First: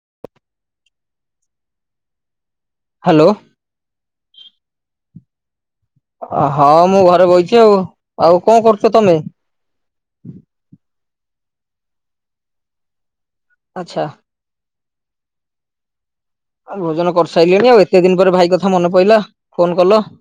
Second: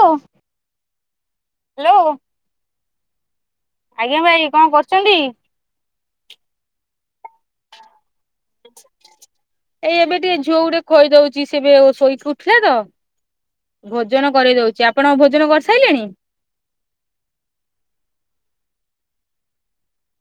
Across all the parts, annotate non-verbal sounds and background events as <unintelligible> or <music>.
Hello. Hello. ଆଜ୍ଞା ଭାଇ କଁ କରୁଚନ୍ତି। ହଁ ମୁଁ ଘରେ ବଇଚି ଆଉ। ଆଉ କଣ କରୁଛ ତମେ? ଏଇ ଏବେ ଟିକେ ଝିଅକୁ ଟିକେ ଖୋଇଦୋଉ ଚି ସିଏ ଏବେ ଶୋଇକି ଉଠିଲାତ ଆଚ୍ଛା ଭୋଜନ କରେଇ ଦୋଉଚି ଆ ପଣ ଭୋଜୋନୋ କରିସାଇଲେଣି। ଆଉ ଭୋଜନ କରିସାରିଲିଣି ଆଉ ଏତେ ଦିନ ପରେ ଭାଇ କଥା ମନେ ପଇିଲା।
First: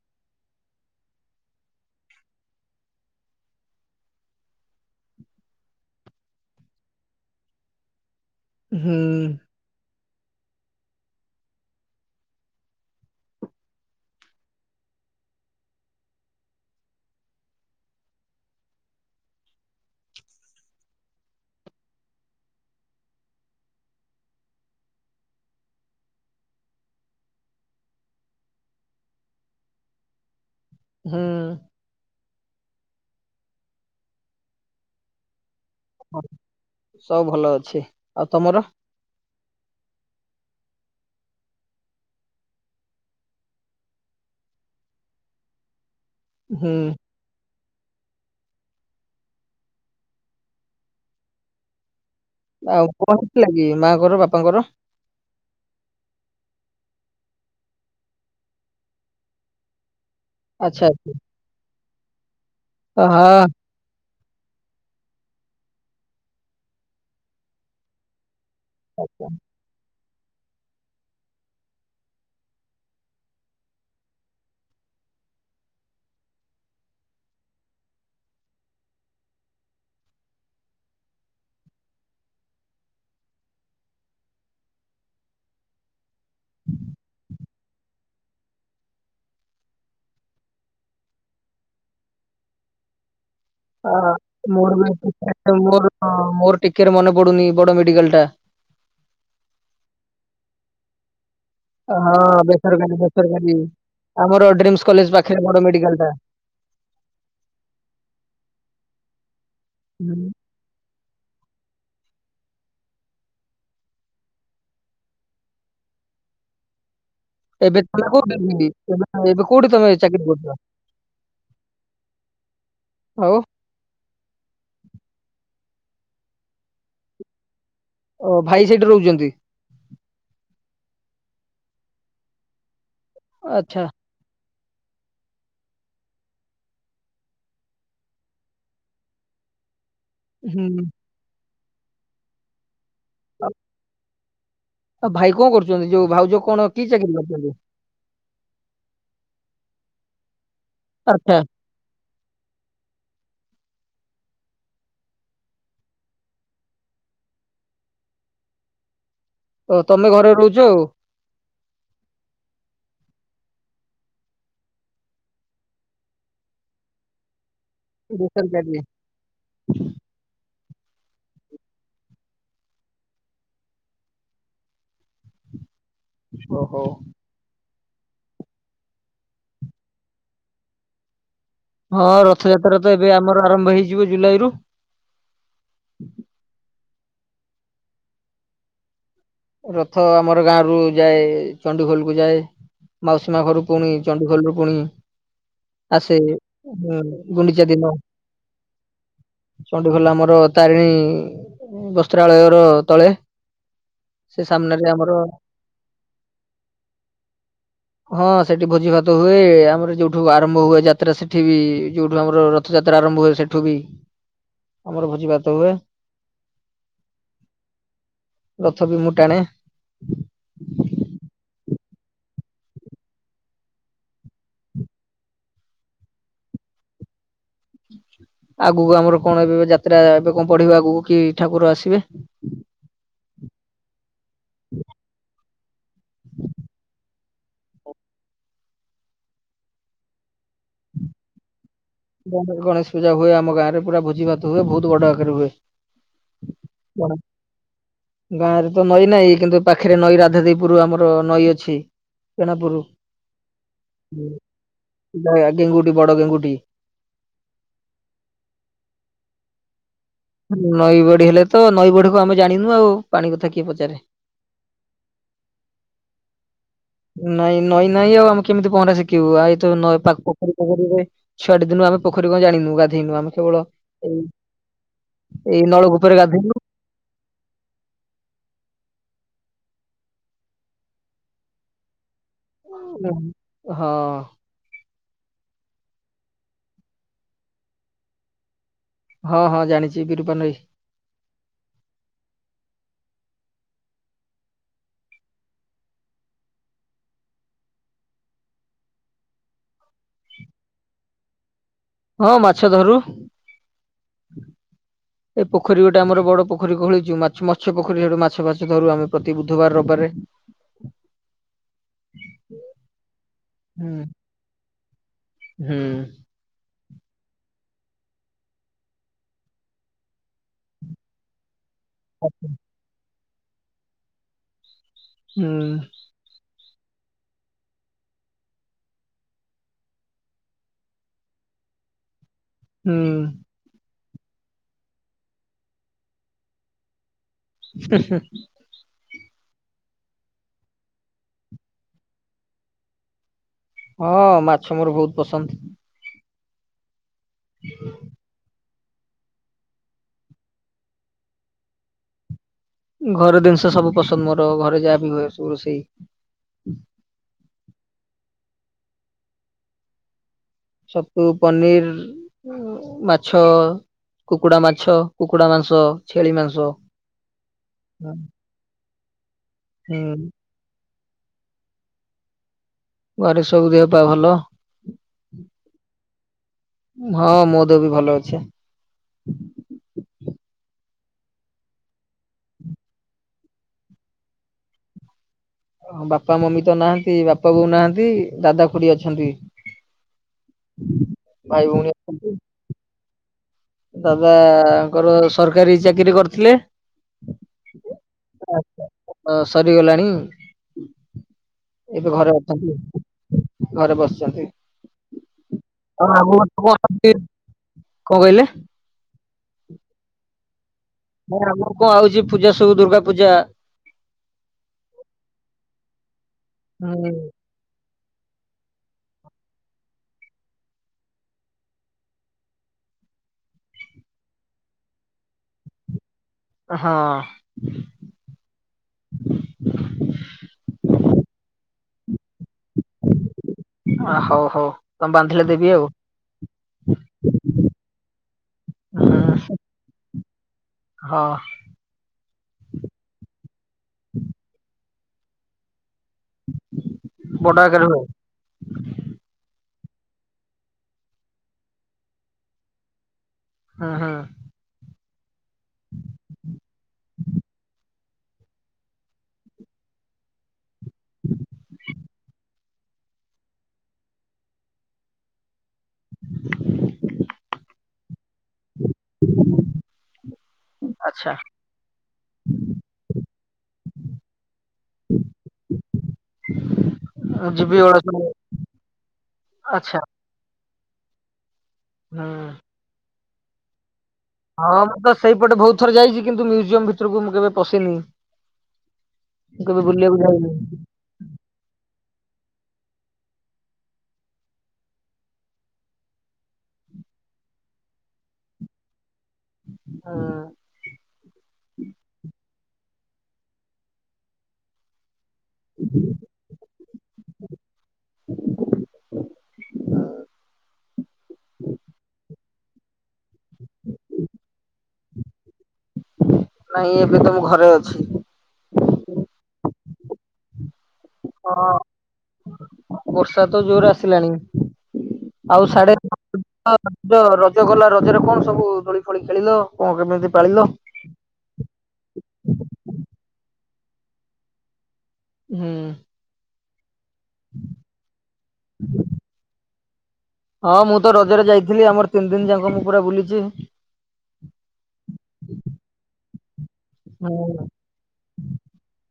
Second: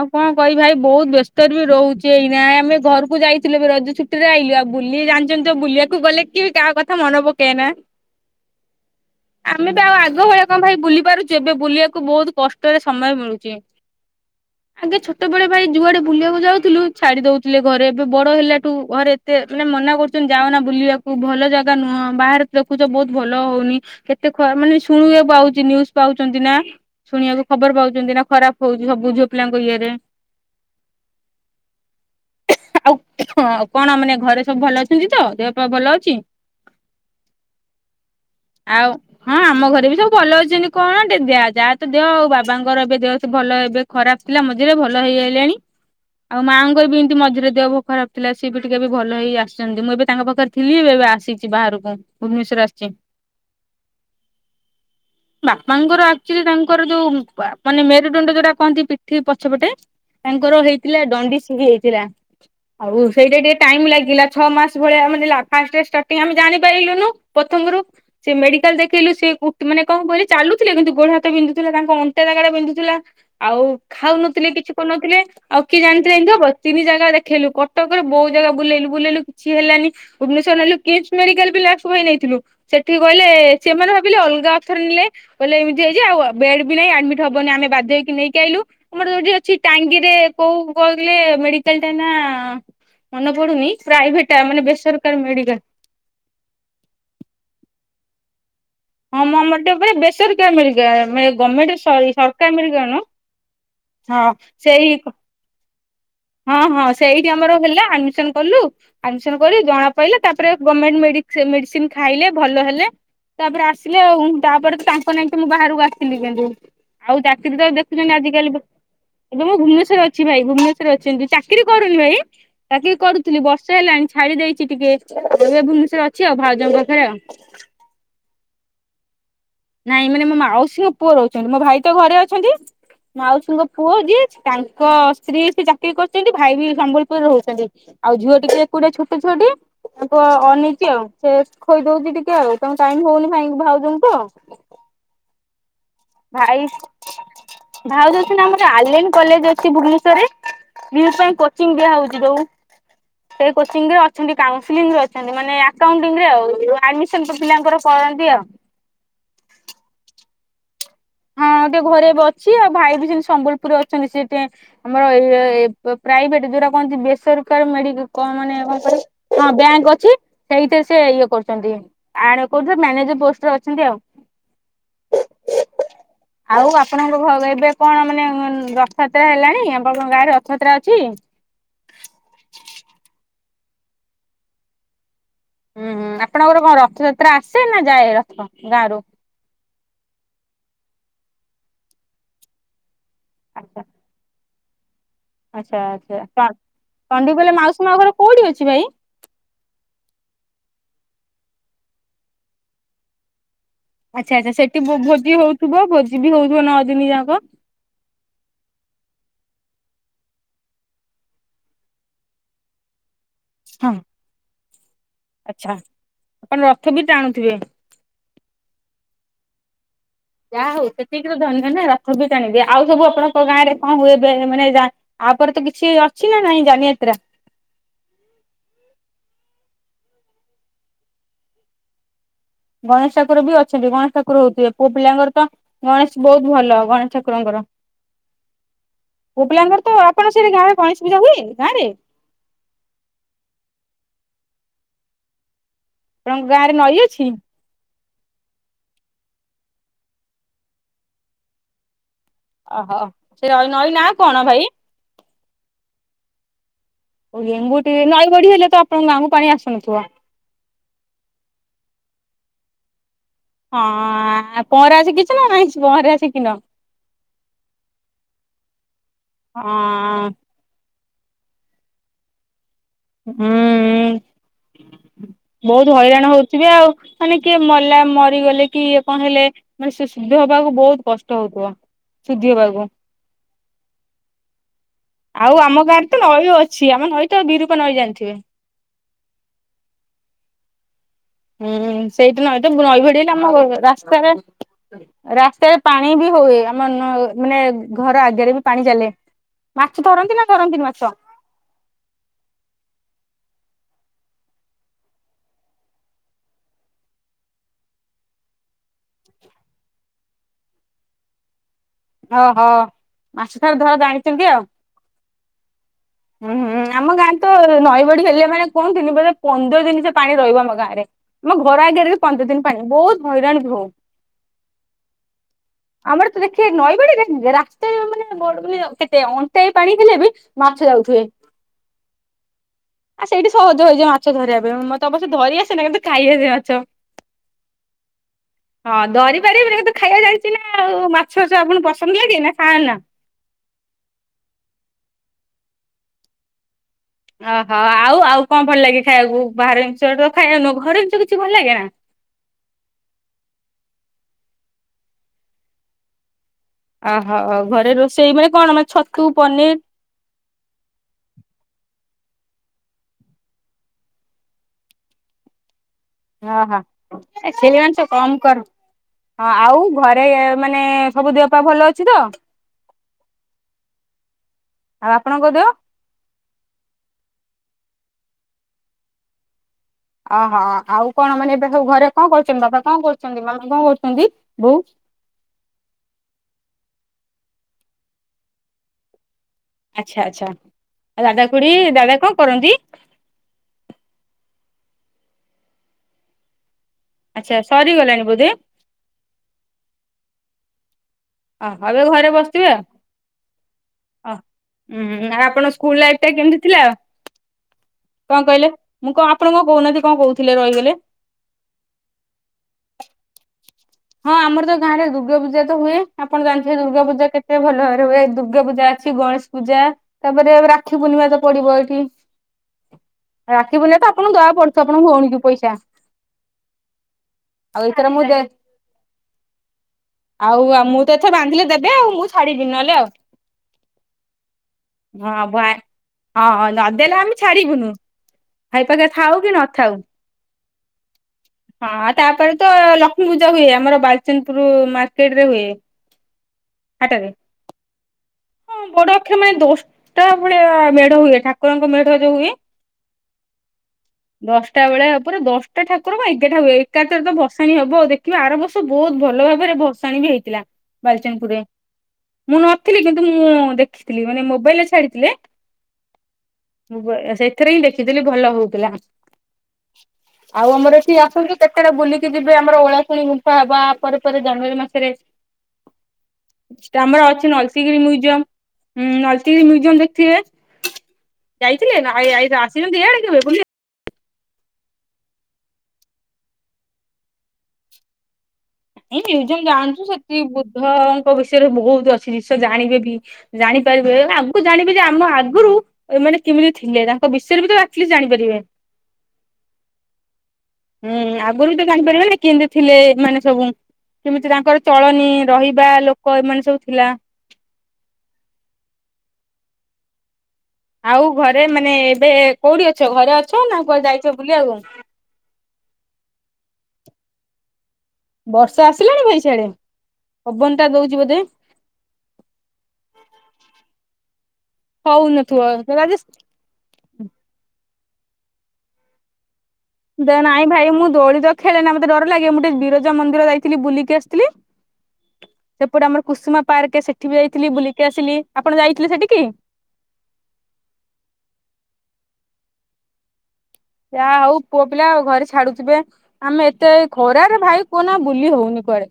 ଆଉ କଁ କହିବି ଭାଇ ବୋହୁତ ବ୍ୟସ୍ତରେ ବି ରୋହୁଚି ଏଇନା ଆମେ ଘରକୁ ଯାଇଥିଲୁ ଏବେ ରଜ ଛୁଟିରେ ଆଇଲୁ ଆଉ ବୁଲି ଜାଣିଚନ୍ତି ତ ଆଉ ବୁଲିବାକୁ ଗଲେ କିଏ କାହା କଥା ମନ ପକେଏନା। ହୁଁ ଆମେ ପା ଆଉ ଆଗ ଭଳିଆ କଁ ଭାଇ ବୁଲିପାରୁଚୁ ଏବେ ବୁଲିବାକୁ ବୋହୁତ କଷ୍ଟରେ ସମୟ ମିଳୁଚି। ଆଗେ ଛୋଟୋ ବେଳେ ଭାଇ ଯୁଆଡେ ବୁଲିବାକୁ ଯାଉଥିଲୁ ଛାଡି ଦୋଉଥିଲେ ଘରେ ଏବେ ବଡ ହେଲାଠୁ ଘରେ ଏତେ ମାନେ ମନା କରୁଚନ୍ତି ଯାଅନା ବୁଲିବାକୁ ଭଲ ଜାଗା ନୁହଁ ବାହାରେ ତ ଦେଖୁଚ ବୋହୁତ ଭଲ ହୋଉନି କେତେ ଖ ମାନେ ଶୁଣୁୟାକୁ ପାଉଚି ନିୟୁଜ୍ ପାଉଚନ୍ତି ନା ଶୁଣିବାକୁ ଖବର ପାଉଚନ୍ତି ନା ଖରାପ ହୋଉଚି ସବୁ ଝି ପିଲାଙ୍କୁ ଇଏରେ ହୁଁ। ଆଉ ହଁ ଆଉ କଣ ମାନେ ଘରେ ସବୁ ଭଲ ଅଛନ୍ତି ତ ଦେହପା ଭଲ ଅଛି। ସବୁ ଭଲ ଅଛି ଆଉ ତମର ଆଉ ହଁ ଆମ ଘରେ ବି ସବୁ ଭଲ ଅଛନ୍ତି। କଣଟି ଦେଆ ଯାହା ତ ଦେହ ଆଉ ବାବାଙ୍କର ଏବେ ଦେହ ଏତେ ଭଲ ଏବେ ଖରାପ ଥିଲା ମଝିରେ ଭଲ ହେଇଆଇଲାଣି ଆଉ ହୁଁ ମାଆଙ୍କର ବି ଇନ୍ତି ମଝିରେ ଦେହ ଭୋ ଖରାପ ଥିଲା। ସିଏ ବି ଟିକେ ଏବେ ଭଲ ହେଇ ଆସିଛନ୍ତି ମୁଁ ଏବେ ତାଙ୍କ ପାଖରେ ଥିଲି ଏବେ ଏବେ ଆସିଚି ବାହାରୁକୁ। ଆଉ କଣ ହେଇଥିଲା କି ମାଆଙ୍କର ବାପାଙ୍କର। ବାପାଙ୍କର ଆକ୍ଚୋଲି ତାଙ୍କର ଯୋଉ ବା ମାନେ ମେରୁଡଣ୍ଡ ଯୋଉଟା କହନ୍ତି ପିଠି ପଛପଟେ। ତାଙ୍କର ଆଚ୍ଛା ହେଇଥିଲା ଆଚ୍ଛା ଡଣ୍ଡିସ୍ ହେଇଯାଇଥିଲା ଆଉ ସେଇଡ଼ା ଟିକେ ହଁ ଟାଇମ ଲାଗିଲା। ଛଅ ମାସ ଭଳିଆ ମାନେ ଲା ଫାର୍ଷ୍ଟ ଷ୍ଟାଟିଙ୍ଗି ଆମେ ଜାଣିପାଇଲୁନୁ ପଥମରୁ ସିଏ ମେଡି ଟାଲ୍ ଦେଖେଇଲୁ ସେ କୁ ମାନେ କଁ କହିଲେ ଚାଲୁଥିଲେ କିନ୍ତୁ ଗୋଡୋ ହାତ ବିନ୍ଧୁଥିଲା ତାଙ୍କ ଅନ୍ଟା ଜାଗାଟା ବିନ୍ଧୁଥୁଲା। ଆଉ ଖାଉନଥିଲେ କିଛି କରୁନଥିଲେ ଆଉ କିଏ ଜାଣିଥିଲେ ଏନ୍ତି ହବ ତିନି ଜାଗା ଦେଖେଇଲୁ କଟକର ବୋହୁଉ ଜା ଗା ବୁଲେଇଲୁ ବୁଲେଇଲୁ କିଛି ହେଲାନି ଭୁବନେଶ୍ୱର ନେଲୁ କିମ୍ସ ମେଡିକାଲ୍ ବି ଲାଷ୍ଟ ପାଇଁ ନେଇଥିଲୁ ସେଠୀ କହିଲେ ଚେମାନେ ଭାବିଲେ ଅଲଗା ଅର୍ଥରେ ନେଲେ କହିଲେ ଏମିତି ହେଇଚି ଆଉ ବେଡ ବି ନାଇଁ ଆଡମିଟ୍ ହବନି ଆମେ ବାଧ୍ୟ ହେକି ନେଇ କି ଆଇଲୁ ଆମର ଯୋଉଠି ଅଛି ଟାଙ୍ଗିରେ କୋଉ କହିଲେ ମେଡିକାଲଟା ନାଁ। ଆଁ ମୋରୋ ବି ଟିକେଟ ଟା ମେଡିକାଲ ମୋରୋ ମୋରୋ ଟିକେରେ ମନେ ପଡୁନି ବଡ ମେଡିକାଲ ଟା। ହଁ <unintelligible> ବେଶରିକାର୍ ମେଡିକାଲ୍ ମେ ହଁ ବେସରକାରୀ ବେସରକାରୀ ହଁ ଆମର ସେଇ ଡ୍ରିମ୍ସ କଲେଜ ପାଖରେ ବଡ ମେଡିକାଲ ଟା। ହଁ ହଁ ସେଇଠି ଆମର ହେଲା ଆଡମିଶନ୍ କଲୁ ଆଡମିଶନ୍ କରି ଜଣାପାଇଲା ତାପରେ ଗମେଣ୍ଟ ମେଡି ସେ ମେଡିସିନ୍ ଖାଇଲେ ଭଲ ହେଲେ। ତାପରେ ଆସିଲେ ଆଉ ତାପରେ ତ ତାଙ୍କ ନେଇକି ମୁଁ ବାହାରକୁ ଆସିଥିଲି କିନ୍ତୁ। ଆଉ ଚାକିରି ତ ଏବେ ତମେ ଦେଖୁଚନ୍ତି ଆଜିକାଲି କୋଉଠି ଏବେ ମୁଁ କୋଉଠି ତମେ ଭୁବନେଶ୍ଵର ଅଛି ଚାକିରି ଭାଇ କରୁଛ ଭୁବନେ ରେ ଅଛନ୍ତି ଚାକିରି କରୁନି ଭାଇ ଚାକିରି ଆଉ କରୁଥିଲି ବର୍ଷ ହେଲାଣି ଛାଡି ଦେଇଚି ଟିକେ ଭୁବନେଶ୍ଵର ଅଛି ଆଉ ଭାଉଜଙ୍କ ପାଖରେ ଆଉ ଓଁ ଭାଇ ସେଇଠି ରୋହୁଚନ୍ତି। ନାଇଁ ମାନେ ମୋ ମାଉସୀଙ୍କ ପୁଅ ରୋହୁଚନ୍ତି ମୋ ଭାଇ ତ ଘରେ ଅଛନ୍ତି ମାଉସୀଙ୍କ ଆଚ୍ଛା। ପୁଅ ଯିଏ ତାଙ୍କ ସ୍ତ୍ରୀ ସେ ଚାକିରି କରୁଛନ୍ତି ଭାଇ ବି ସମ୍ବଲପୁରରେ ରହୁଛନ୍ତି ଆଉ ଝିଅ ଟିକେ ଏକୁଟିଆ ଛୋଟ ଝିଅଟିଏ। ତୁ ହୁଁ ଅନେଇଛିି ଆଉ ସେ ଖୋଇଦଉଛି ଟିକେ ଆଉ ତଙ୍କୁ ଟାଇମ ହଉନି ଆଉ ଭାଇ ଭାଉଜଙ୍କୁ ତ। ଆଉ ଭାଇ କଣ କରୁ ଭାଇ ଭାଉଜ ଅଛନ୍ତି ଆମର ଆଲିନ କଲେଜ ଅଛି ଭୁବନେ ଶ୍ୱରରେ ନୀଟ ପାଇଁ ଆଚ୍ଛା। କୋଚିଂ ଦିଆ ହଉଚି ଯୋଉ। କୋଚିଂରେ ଅଛନ୍ତି କାଉନସିଲିଂରେ ଅଛନ୍ତି ମାନେ ଆକାଉଣ୍ଟିରେ ଆଉ ଆଡମିସନ୍ ପିଲାଙ୍କର କରନ୍ତି ଆଉ। <inaudible> ଓ ତମେ ଘରେ ରହୁଛ ଆଉ। ହୁଁ। ହଁ ଟିକେ ଘରେ ଏବେ ଅଛି ଆଉ ଭାଇ ବି ସେମିତି ସମ୍ବଲପୁରରେ ଅଛନ୍ତି ସେଥିପାଇଁ ଆମର ପ୍ରାଇଭେଟି ଯଉ ଟା କୁହନ୍ତି ବେସରକାରୀ ମେଡି କଣ ମାନେ ହଁ ବେସରକାରୀରେ ବ୍ୟାଙ୍କ ଅଛି। ସେଇଥିରେ ସେ ଇଏ କରୁଛନ୍ତି ଆଡ କରୁଛନ୍ତି ମ୍ୟାନେଜର ପୋଷ୍ଟରେ ଅଛନ୍ତି ଆଉ। ଆଉ ଓହୋ। ଆପଣଙ୍କ ଘରେ ଏବେ କଣ ମାନେ ରଥଯାତ୍ରା ହେଲାଣି ଆମ ଗାଁରେ ରଥଯାତ୍ରା ଅଛି? ହଁ ରଥଯାତ୍ରା ତ ଏବେ ଆମର ଆରମ୍ଭ ହେଇଯିବ ଜୁଲାଇରୁୁ। ହୁଁ, ହୁଁ ଆପଣଙ୍କର କଣ ରଥଯାତ୍ରା ଆସେ ନା ଯାଏ ରଥ ଗାଁରୁ? ରଥ ଆମର ଗାଁରୁ ଯାଏ ଚଣ୍ଡିଖୋଲକୁ ଯାଏ। ମାଉସୀ ମା ଘରୁ ପୁଣି ଚଣ୍ଡୁଖୋଲରୁ ପୁଣି ଆଚ୍ଛା, ଆସେ ଆଚ୍ଛା ହୁଁ ଚଣ୍ଡିଖୋଲରେ ଗୁଣ୍ଡିଚା ଦିନ ମାଉସୀ ମା ଘର କୋଉଠି ଅଛି ଭାଇ? ଚଣ୍ଡିଖୋଲ ଆମର ତାରିଣୀ ବସ୍ତ୍ରାଳୟର ତଳେ। ଆଚ୍ଛା, ସେ ଆଚ୍ଛା ସେଠି ସାମ୍ନାରେ ଆମର ଭୋଜି ହଉଥିବ ଭୋଜି ବି ହଉଥିବ ନଅ ଦିନି ଯାକ। ହଁ ସେଠି ଭୋଜି ଭାତ ହୁଏ ଆ ଆମର ଯୋଉଠୁ ଆରମ୍ଭ ହୁଏ ଯାତ୍ରା ସେଠି ବି ଯୋଉଠୁ ଆମର ରଥଯାତ୍ରା ଆରମ୍ଭ ହୁଏ ସେଠୁ ବି ହଁ ଆମର ଭୋଜି ଭାତ ଆଚ୍ଛା। ହୁଏ। ଆପଣ ରଥ ବି ଟାଣୁଥିବେ? ରଥ ମୁଁ ଟାଣେ। ମାନେ ରଥ ବି ଟାଣିବି ଆଉ ସବୁ ଆପଣଙ୍କ ଗାଁରେ କଣ ହୁଏ ଏବେ ମାନେ ଜା ଆପରେ ତ କିଛି ଅଛି ନା ନାଇଁ? ଜନିଯାତ୍ରା। ଆଗକୁ ଆମର କଣ ଏବେ ଯାତ୍ରା ଏବେ କଣ ପଢିବ ଆଗକୁ କି ଠାକୁର ଆସିବେ? ଗଣେଶ ଠାକୁର ବି ଅଛନ୍ତି ଗଣେଶ ଠାକୁର ହଉଥିବେ ପୁଅ ପିଲାଙ୍କର ତ ଗଣେଶ ବହୁତ ଭଲ ଗଣେଶ ଠାକୁରଙ୍କର। ପୁଆପିଲାଙ୍କର ତ ଆପଣ ସେଇଠି ଗାଁରେ ଗଣେଶ ପୂଜା ହୁଏ ଗାଁରେ? ଗ ଗଣେଶ ପୂଜା ହୁଏ ଆମ ଗାଁରେ ପୁରା ଭୋଜି ଭାତ ହୁଏ ବହୁତ ବଡ ଆକାରରେ ହୁଏ। ଆପଣଙ୍କ ଗାଁରେ ନଈ ଅଛି? ଗାଁରେ ତ ନଈ ନାହିଁ, କିନ୍ତୁ ପାଖରେ ନଈ ରାଧାଦିପୁରୁ ଆମର ନଈ ଅଛି। କେନାପୁର ଓହୋ ସେ ନଈ ନଈ ନାଁ କଣ ଭାଇ? ଗେଙ୍ଗୁଟି, ବଡ ଗେଙ୍ଗୁଟି। ଗେଙ୍ଗୁଟି ନଈ ବଢ଼ି ହେଲେ ତ ଆପଣଙ୍କ ଗାଁକୁ ପାଣି ଆସୁନଥିବ? ନଈ ବଢ଼ି ହେଲେ ତ ନଈ ବଢ଼ି କଣ ଆମେ ଜାଣିନୁ ଆଉ। ପାଣି କଥା କିଏ ହଁ ପଚାରେ। ଆ ପହଁରା ଶିଖିଛନ୍ତି ନାଇଁ ପହଁରା ସିକିନ? ନାଇଁ ନଈ ନାଇଁ ଆଉ ଆମେ କେମିତି ପହଁରା ଶିଖିବୁ? ଆଇ ତ ପାଖ ହଁ ପୋଖରୀ ଫୋକରୀରେ ଛୁଆଟି ଦିନରୁ ଆମେ ପୋଖରୀ କଣ ଜାଣିନୁ। ଗା ଧେନୁ ଆମେ କେବଳ ହୁଁ ଏଇ ଏଇ ବହୁତ ନଳକୂପରେ ହଇରାଣ ଗାଧେଇଲୁ। ହଉଥିବେ ଆଉ ମାନେ କିଏ ମଲା ମରିଗଲେ କି ଇଏ କଣ ହେଲେ ମାନେ ସେ ଶୁଦ୍ଧ ହବାକୁ ବହୁତ କଷ୍ଟ ହଉଥିବ। ଶୁଦ୍ଧି ହବାକୁ ହଁ। ଆଉ ଆମ ଗାଁରେ ତ ନଈ ଅଛି। ଆମେ ନଈ ତ ବିରୂପା ନଈ ଜାଣିଥିବେ। ହଁ, ହଁ ଜାଣିଛି ବିରୂପା ନଈ। ହୁଁ, ହୁଁ ସେଇଠି ନଈ ତ, ନଈ ବଢ଼ୀ ହେଲେ ଆମ ରାସ୍ତାରେ ରାସ୍ତାରେ ପାଣି ବି ହୁଏ ଆମ ନ ମାନେ ଘର ଆଗରେ ବି ପାଣି ଚାଲେ। ମାଛ ଧରନ୍ତି ନା ଧରନ୍ତି ନି ମାଛ? ହଁ ମାଛ ଧରୁ। ଏ ପୋଖରୀ ଗୋଟେ ଆମର ବଡ ପୋଖରୀ ଖୋଳିଛୁ ମାଛ ମତ୍ସ୍ୟ ପୋଖରୀ ସେଇଟୁ ମାଛ ଫାଛ ଧରୁ ଆମେ ପ୍ରତି ବୁଧବାର ରବିବାର ଧରେ। ଓହୋ ମାଛ ତାହେଲେ ଧରା ହୁଁ ଜାଣିଚନ୍ତି ଆଉ। ହୁଁ ହୁଁ ହୁଁ। ଆମ ଗାଁ ରେ ତ ନଈବଢି ହେଲେ ମାନେ କୁହନ୍ତିନି ବୋଇଲେ ପନ୍ଦର ଦିନି ସେ ପାଣି ରହିବ ଆମ ଗାଁରେ। ଆମ ଘର ଆଗରେ ବି ପନ୍ଦର ଦିନି ପାଣି ବହୁତ ହଇରାଣ ବି ହଉ। ହୁଁ। ସେ ନଈବଢିରେ ରାସ୍ତାରେ ମାନେ ବଡ ମାନେ କେତେ ଅଣ୍ଟାଏ ପାଣି ହେଲେ ବି ମାଛ ଯାଉଥିବେ। ହୁଁ ଆଉ ସେଇଠି ସହଜ ହେଇଯିବ ମା ଛ ଧରିଆ ପାଇଁ ମତେ ଅବଶ୍ୟ ଧରି ଆସେନା କିନ୍ତୁ ଖାଇ ଆସେ ମାଛ। ହୁଁ ହୁଁ। ହଁ ଧରି ପାରିବିନି କିନ୍ତୁ ଖାଇବା ଜାଣିଚି ନା ଆଉ ମାଛ ସ ଆପଣଙ୍କୁ ପସନ୍ଦ ଲାଗେ ନା ଖାଅନା? ହଁ ମାଛ ମୋର ବହୁତ ପସନ୍ଦ। ଅହୋ ଆଉ ଆଉ କଣ? ଭଲ ଲାଗେ ଖାଇଆକୁ ବାହାର ଜିନିଷ ତ ଖାଇବା ନୁହଁ ଘର ଜିନିଷ କିଛି ଭଲ ଲାଗେ ନା? ଘରେ ଜିନିଷ ସବୁ ପସନ୍ଦ ମୋର ଘରେ ଯାହା ବିି ହୁଏ ସବୁ ରୋଷେଇ। ଅହୋ ହଉ ଘରେ ରୋଷେଇ ମାନେ କଣ ମାନେ ଛତୁ ପନିର୍? ଛତୁ, ପନିର୍, ଉ ମାଛ। କୁକୁଡା ମାଛ କୁକୁଡା ମାଂସ। ଛେଳି ମାଂସ ହଁ ହଁ ଏଇ ଛେଳି ମାଂସ କମ କର। ହଁ ଆଉ ହୁଁ ଘରେ ମାନେ ସବୁ ଦେହ ପାହ ଭଲ ଅଛି ତ? ଘରେ ସବୁ ଦେହ ପାହ ଭଲ। ଆଉ ଆପଣଙ୍କ ଦେହ ହଁ ମୋ ଦେହ ବି ଭଲ ଅଛି। ଅହୋ ଆଉ କଣ ମାନେ ଏବେ ସବୁ ଘରେ କଣ କରୁଚନ୍ତି ବାବା କଣ କରୁଚନ୍ତି ମାମା କଣ କରୁଚନ୍ତି ବୋଉ? ହଁ ବାପା ମମି ତ ନାହାଁନ୍ତି। ବାପା ବୋଉ ନାହାଁନ୍ତି। ଦାଦା ଖୁଡି ଅଛନ୍ତି। ଆଚ୍ଛା ଆଚ୍ଛା ଆଉ ଦାଦା ଭାଇ ଖୁଡି ଭଉଣୀ ଦାଦା ଅଛନ୍ତି କଣ କରନ୍ତି? ଦାଦାଙ୍କର ସରକାରୀ ଚାକିରି କରଥିଲେ। ଆଚ୍ଛା ସରିଗଲାଣି ବୋଧେ ଅଁ ସରିଗଲାଣି। ଏବେ ଘରେ ଅଛନ୍ତି। ଘରେ ଆଉ ବସିଛନ୍ତି। ଉଁ ହୁଁ ଆଉ ଆପଣ ସ୍କୁଲ ଲାଇଫ ହଁ ଟା ଆମ ଘରେ କେମିତି ସବୁ ଥିଲା ଅଛନ୍ତି କଣ କହିଲେ? ମୁଁ କଣ ଆପଣ କଣ କହୁନାହାନ୍ତି କଣ କହୁଥିଲେ ରହିଗଲେ। ନା ମୁଁ କହୁଚି ପୂଜା ସବୁ ଦୁର୍ଗା ପୂଜା। ହଁ ଆମର ତ ଗାଁରେ ଦୁର୍ଗା ପୂଜା ତ ହୁଏ ଆପଣ ଜାଣିଥିବେ ଦୁର୍ଗା ହୁଁ ପୂଜା କେତେ ଭଲ <unintelligible> ହୁଏ ଦୁର୍ଗା ପୂଜା ଅଛି ଗଣେଶ ପୂଜା ତାପରେ ରାକ୍ଷୀ ପୂର୍ଣ୍ଣିମା ତ ପଡିବ ଏଇଠି। ରାକ୍ଷୀ ପୂର୍ଣ୍ଣିମା ତ ଆପଣଙ୍କୁ ଦବାକୁ ପଡୁଥିବ ଆପଣଙ୍କ ଭଉଣୀ କୁ ପଇସା। ଆଉ ଏଥର ମୁଁ ଦେ ହଁ। ଆଉ ଆଉ ମୁଁ ତ ଏଥର ବାନ୍ଧିଲେ ଦେବେ ଆଉ ମୁଁ ଛାଡିବି ନହେଲେ ଆଉ। ହଉ ହଉ ତମେ ବାନ୍ଧିଲେ ହଁ ଭା ଦେବି ଆଉ ହଁ ନଦେଲେ ଆମେ ଛାଡିବୁନୁ। ଭାଇ ପାଖେ ହୁଁ ଥାଉ କି ନଥାଉ। ହଁ ହଁ ତାପରେ ତ ଲକ୍ଷ୍ମୀ ପୂଜା ହୁଏ ଆମର ବାଲଚାନ୍ଦପୁର ମାର୍କେଟ ରେ ହୁଏ। ହାଟରେ ବଡ ଆକାରେ ହୁଏ। ହଁ ବଡ ଆକ୍ଷେରେ ମାନେ ଦଶଟା ଭଳିଆ ମେଢ ହୁଏ ଠାକୁରଙ୍କ ମେଢ ଯୋଉ ହୁଏ। ହୁଁ ହୁଁ ଦଶଟା ଭଳିଆ। ପୁରା ଦଶଟା ଠାକୁର କଣ ଏଗାରେଟା ହୁଏ ଏକାଥରେ ତ ଭସାଣି ହବ ଆଉ ଦେଖିବ ଆର ବର୍ଷ ବହୁତ ଭଲ ଭାବରେ ଭସାଣୀ ବି ହେଇଥିଲା ବାଲଚାନ୍ଦପୁରରେ। ମୁଁ ନଥିଲି କିନ୍ତୁ ମୁଁ ଦେଖିଥିଲି ମାନେ ମୋବାଇଲ ରେ ଛାଡିଥିଲେ ମୋବା ଏ ସେଥିରେ ହିଁ ଦେ ଥିଲି ଭଲ ହଉଥିଲା। ହ ଆଉ ଆମର ଏଠି ଆସନ୍ତୁ କେତେବେଳେ ବୁଲିକି ଯିବେ? ଆମର ଓଳାଶୁଣି ଗୁମ୍ଫା ବା ପରେ ପରେ ଜାନୁଆରୀ ମାସରେ <unintelligible> ଅଛି ମୁଁ ନ ଯିବି ଏଗୁଡା ଲଳିତଗିରି ସବୁ ମ୍ୟୁଜିୟମ୍, ଲଳିତଗିରି ଆଚ୍ଛା ମ୍ୟୁଜିୟମ୍ ଦେଖିଥିବେ? ଯାଇଥିଲେ ନା ହୁଁ ଆଇ - ଆଇ - ଆସିନାହାନ୍ତି, ଇଆଡ଼େ କେବେ ବୁଲି? ହଁ ମୁଁ ତ ସେଇପଟେ ବହୁତ ଥର ଯାଇଛି, କିନ୍ତୁ ମ୍ୟୁଜିୟମ ଭିତରକୁ ମୁଁ କେବେ ପସିନି। ଏ ମ୍ୟୁଜିୟମ ଯାଆନ୍ତୁ, ସେଠି ବୁଦ୍ଧଙ୍କ ବିଷୟରେ ବହୁତ ଅ <unintelligible> ଜିନିଷ ଜାଣିବେ ବି ଜାଣିପାରିବେ, ଆଗକୁ ଜାଣିବେ ଯେ ଆମ ଆଗରୁ ଏମାନେ କେମିତି ଥିଲେ? ତାଙ୍କ ବିଷୟରେ ବି ତ ଆଟଲିଷ୍ଟ ଜାଣିପାରିବେ। ହଁ। ହୁଁ ଆଗରୁ ବି ତ ଜାଣିପାରିବେ ନା କେମିତି ଥିଲେ ଏମାନେ ସବୁ, କେମିତି ତାଙ୍କର ଚଳନୀ? ରହିବା ଲୋକ ଏମାନେ ସବୁ ଥିଲା। ଆଉ ଘରେ ମାନେ ଏବେ କୋଉଠି ଅଛ? ଘରେ ଅଛ ନା କୁଆଡେ ଯାଇଛ ବୁଲିବାକୁ? ନାଇଁ ଏବେ ତ ମୁଁ ଘରେ ଅଛି। ବର୍ଷା ଆସିଲାଣି ଭାଇ ସିଆଡେ? ପବନ ଟା ଦଉଛି ବୋଧେ ହଁ ବର୍ଷା ତ ଜୋର ଆସିଲାଣି। ହଉନଥିବ ଆଉ ସାଢ଼େ <unintelligible> ରଜ ଗଲା, ରଜରେ କଣ ସବୁ ଦୋଳି ଫୋଳି ଖେଳିଲ? କଣ କେମିତି ଦେ ପାଳିଲ? ନାଇଁ ଭାଇ ମୁଁ ଦୋଳି ତ ଖେଳେ ନା ମତେ ଡର ଲାଗେ, ମୁଁ ଟିକେ ବିରଜା ମନ୍ଦିର ଯାଇଥିଲି ବୁଲିକି ଆସିଥିଲି। ହୁଁ ସେପଟେ ଆମର କୁସୁମ ପାର୍କ, ସେଠି ବି ଯାଇଥିଲି ବୁଲିକି ଆସିଲି। ଆପଣ ଯାଇଥିଲେ ସେଠିକି? ହଁ- ମୁଁ ତ ରଜରେ ଯାଇଥିଲି, ଆମର ତିନି ଦିନ ଯାକ ମୁଁ ପୁରା ବୁଲିଛି। ଯା ହଉ ପୁଅ ପିଲା ଆଉ ଘରେ ଛାଡୁଥିବେ। ଆମେ ଏତେ ଆଉ ହୁଁ ଖରାରେ ଭାଇ କୁହନା ବୁଲି ହଉନି କୁଆଡେ?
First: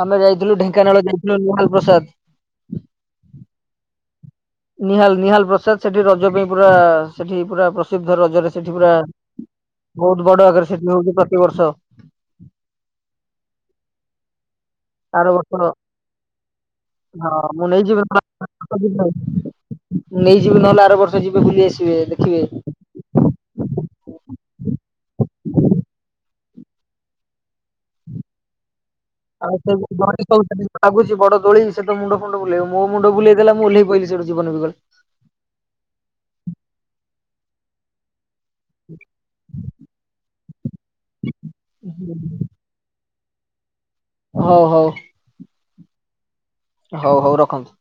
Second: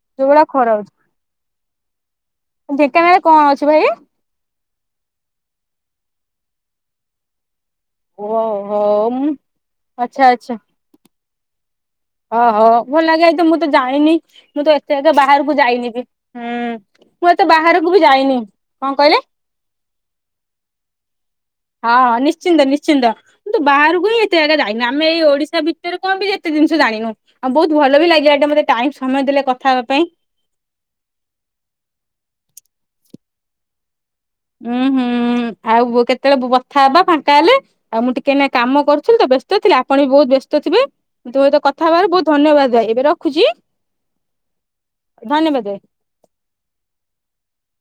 ଆମେ ଯୋଉ ଭଳିଆ ଯାଇଥିଲୁ ଖରା ହଉଛି, ଢେଙ୍କାନାଳ ଯାଇଥିଲୁ ନିହାଳ ପ୍ରସାଦ ଢେଙ୍କାନାଳରେ କଣ ଅଛି ଭାଇ? ନିହାଲ ନିହାଲ ପ୍ରସାଦ ସେଠି, ରଜ ପାଇଁ ପୁରା ସେଠି ପୁରା ପ୍ର ସିଦ୍ଧ ରଜରେ ସେଠି ଓହୋ ପୁରା, ବହୁତ ବଡ ଆକାରରେ ସେଠି ହଉଛି ପ୍ରତିବର୍ଷ। ଓ ହୋ ଭଲ ଲାଗେ, ଏଇ ତ ମୁଁ ତ ଜାଣିନି? ମୁଁ ତ ଏତେ ଏକେ ଆର ବାହାରକୁ ବର୍ଷ ଯାଇନି ବି। ମୁଁ ଏତେ ବାହାରକୁ ବି ଯାଇନି, କଣ କହିଲେ? ନେଇଯିବୁ ନହେଲେ ଆର ବର୍ଷ ଯିବି ବୁଲି ଆସି ହଁ- ହଁ ନିଶ୍ଚିନ୍ତ ନିଶ୍ଚିନ୍ତ, କିନ୍ତୁ ବାହାରକୁ ହିଁ ଏତେ ଜାଗା ଯାଇନୁ। ଆମେ ଏଇ ଓଡିଶା ଭିତରେ କଣ ବି ଯା କେତେ ଜିନିଷ ଜାଣିନୁ? ଆଉ ବହୁତ ଭଲ ବି ଲାଗିଲା ଏଇଟା ମତେ ଟାଇମ ସମୟ ଦେଲେ ଆଉ କଥା ସେ ହେବା ପାଇଁ <unintelligible> ଲାଗୁଛି ବଡ ଦୋଳି ସେ ତ ମୁଣ୍ଡ ଫୁଣ୍ଡ ବୁଲେଇବ ମୋ ମୁଣ୍ଡ ବୁଲେଇ ଦେଲା, ମୁଁ ଓଲ୍ହେଇ ପଇଲି ସେଠୁ। ଜୀବନ ବିକଳ ଉୁଁ -ହୁଁ ଆଉ କେତେବେଳେ କଥା ହବା ଫାଙ୍କା ହେଲେ? ଆଉ ମୁଁ ଟିକେ କାଇଁ ନା କାମ କରୁଥିଲି ତ ବ୍ୟସ୍ତ ଥିଲି, ଆପଣ ବି ବହୁତ ବ୍ୟସ୍ତ ଥିବେ। ତୁମେ ତ କଥାହବାରୁ ବହୁତ ଧନ୍ୟବାଦ ଭାଇ ଏବେ ର ଖୁଛି ହଉ ହଉ ଧନ୍ୟବାଦ ଭାଇ। ହଉ ହଉ ରଖନ୍ତୁ।